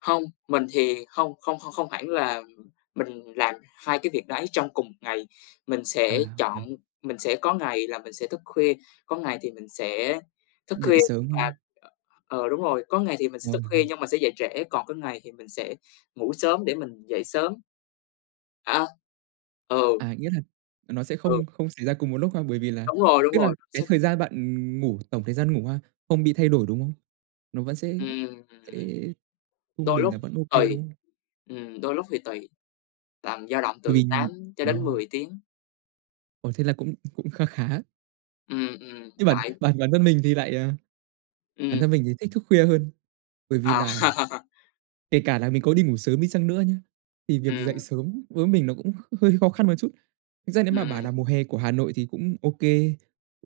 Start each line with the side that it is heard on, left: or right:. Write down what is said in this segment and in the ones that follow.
left: Hông, mình thì hông không không không hẳn là mình làm hai cái việc đấy trong cùng một ngày, mình
right: À,
left: sẽ
right: ừm.
left: chọn mình sẽ có ngày là mình sẽ thức khuya, có ngày thì mình sẽ thức
right: Dậy
left: khuya
right: sớm
left: và
right: hơn.
left: ờ, đúng rồi, có ngày thì mình sẽ thức khuya
right: Vâng.
left: nhưng mà sẽ dậy trễ, còn có ngày thì mình sẽ ngủ sớm để mình dậy sớm. À. Ừ.
right: À, nghĩa là, ờ, nó sẽ
left: Ừ.
right: không không xảy ra cùng một lúc ha. Bởi vì là
left: Đúng rồi, đúng
right: tức là
left: rồi.
right: cái
left: Sẽ
right: thời gian bạn, ừm, ngủ, tổng thời gian ngủ ha, không bị thay đổi, đúng hông? Nó vẫn sẽ
left: Ừm,
right: sẽ
left: ừm.
right: trung
left: Đôi
right: bình
left: lúc
right: là vẫn ô kê,
left: tùy.
right: đúng hông?
left: Ừm, đôi lúc thì tùy, tầm dao động
right: Bởi
left: từ
right: vì
left: 8 cho
right: ờ.
left: đến 10 tiếng.
right: Ồ, thế là cũng cũng kha khá.
left: Ừm, ừm,
right: Nhưng bản
left: tại
right: bản bản thân mình thì lại à, bản
left: Ừm.
right: thân mình thì thích thức khuya hơn, bởi vì
left: À.
right: là kể cả là mình có đi ngủ sớm đi chăng nữa nhé, thì việc dậy
left: Ừm.
right: sớm với mình nó cũng kh hơi khó khăn một chút. Thực ra nếu mà bảo
left: Ừm.
right: là mùa hè của Hà Nội thì cũng ô kê,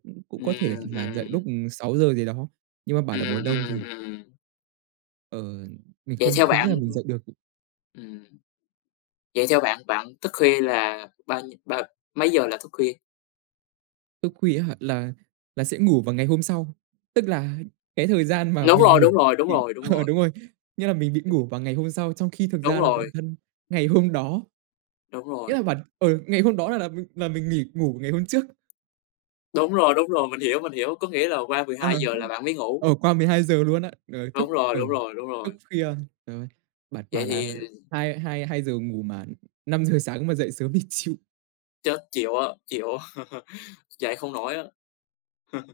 right: cũng cũng có thể
left: Ừm,
right: là dậy
left: ừm.
right: lúc, ừm, 6 giờ gì đó, nhưng mà bảo là mùa
left: Ừm,
right: đông
left: ừm,
right: thì
left: ừm.
right: Ờ, mình
left: Vậy
right: không
left: theo
right: không nghĩ
left: bạn
right: là mình dậy được.
left: ừm, vậy theo bạn, bạn thức khuya là bao nhiêu bao mấy giờ là thức khuya?
right: Thức khuya á hả? Là là sẽ ngủ vào ngày hôm sau, tức là cái thời gian mà
left: Đúng
right: mình
left: rồi,
right: ngủ
left: đúng rồi, đúng
right: thì
left: rồi, đúng
right: ờ,
left: rồi.
right: đúng rồi, nghĩa là mình bị ngủ vào ngày hôm sau, trong khi thực
left: Đúng
right: ra là bản
left: rồi.
right: thân ngày hôm đó
left: Đúng
right: nghĩa
left: rồi.
right: là bản ừ, ngày hôm đó là là mình là mình nghỉ ngủ ngày hôm trước.
left: Đúng rồi, đúng rồi. Mình hiểu, mình hiểu, có nghĩa là qua 12
right: Ờ,
left: giờ là bạn mới ngủ.
right: ờ, qua 12 giờ luôn á, ờ, thức,
left: Đúng rồi,
right: ờ,
left: đúng rồi, đúng
right: thức
left: rồi.
right: khuya, rồi bạn
left: Vậy
right: bảo
left: thì
right: là
left: l
right: hai hai hai giờ ngủ mà 5 giờ sáng mà dậy sớm thì chịu.
left: Chết, chịu á, chịu á, dậy không nổi á.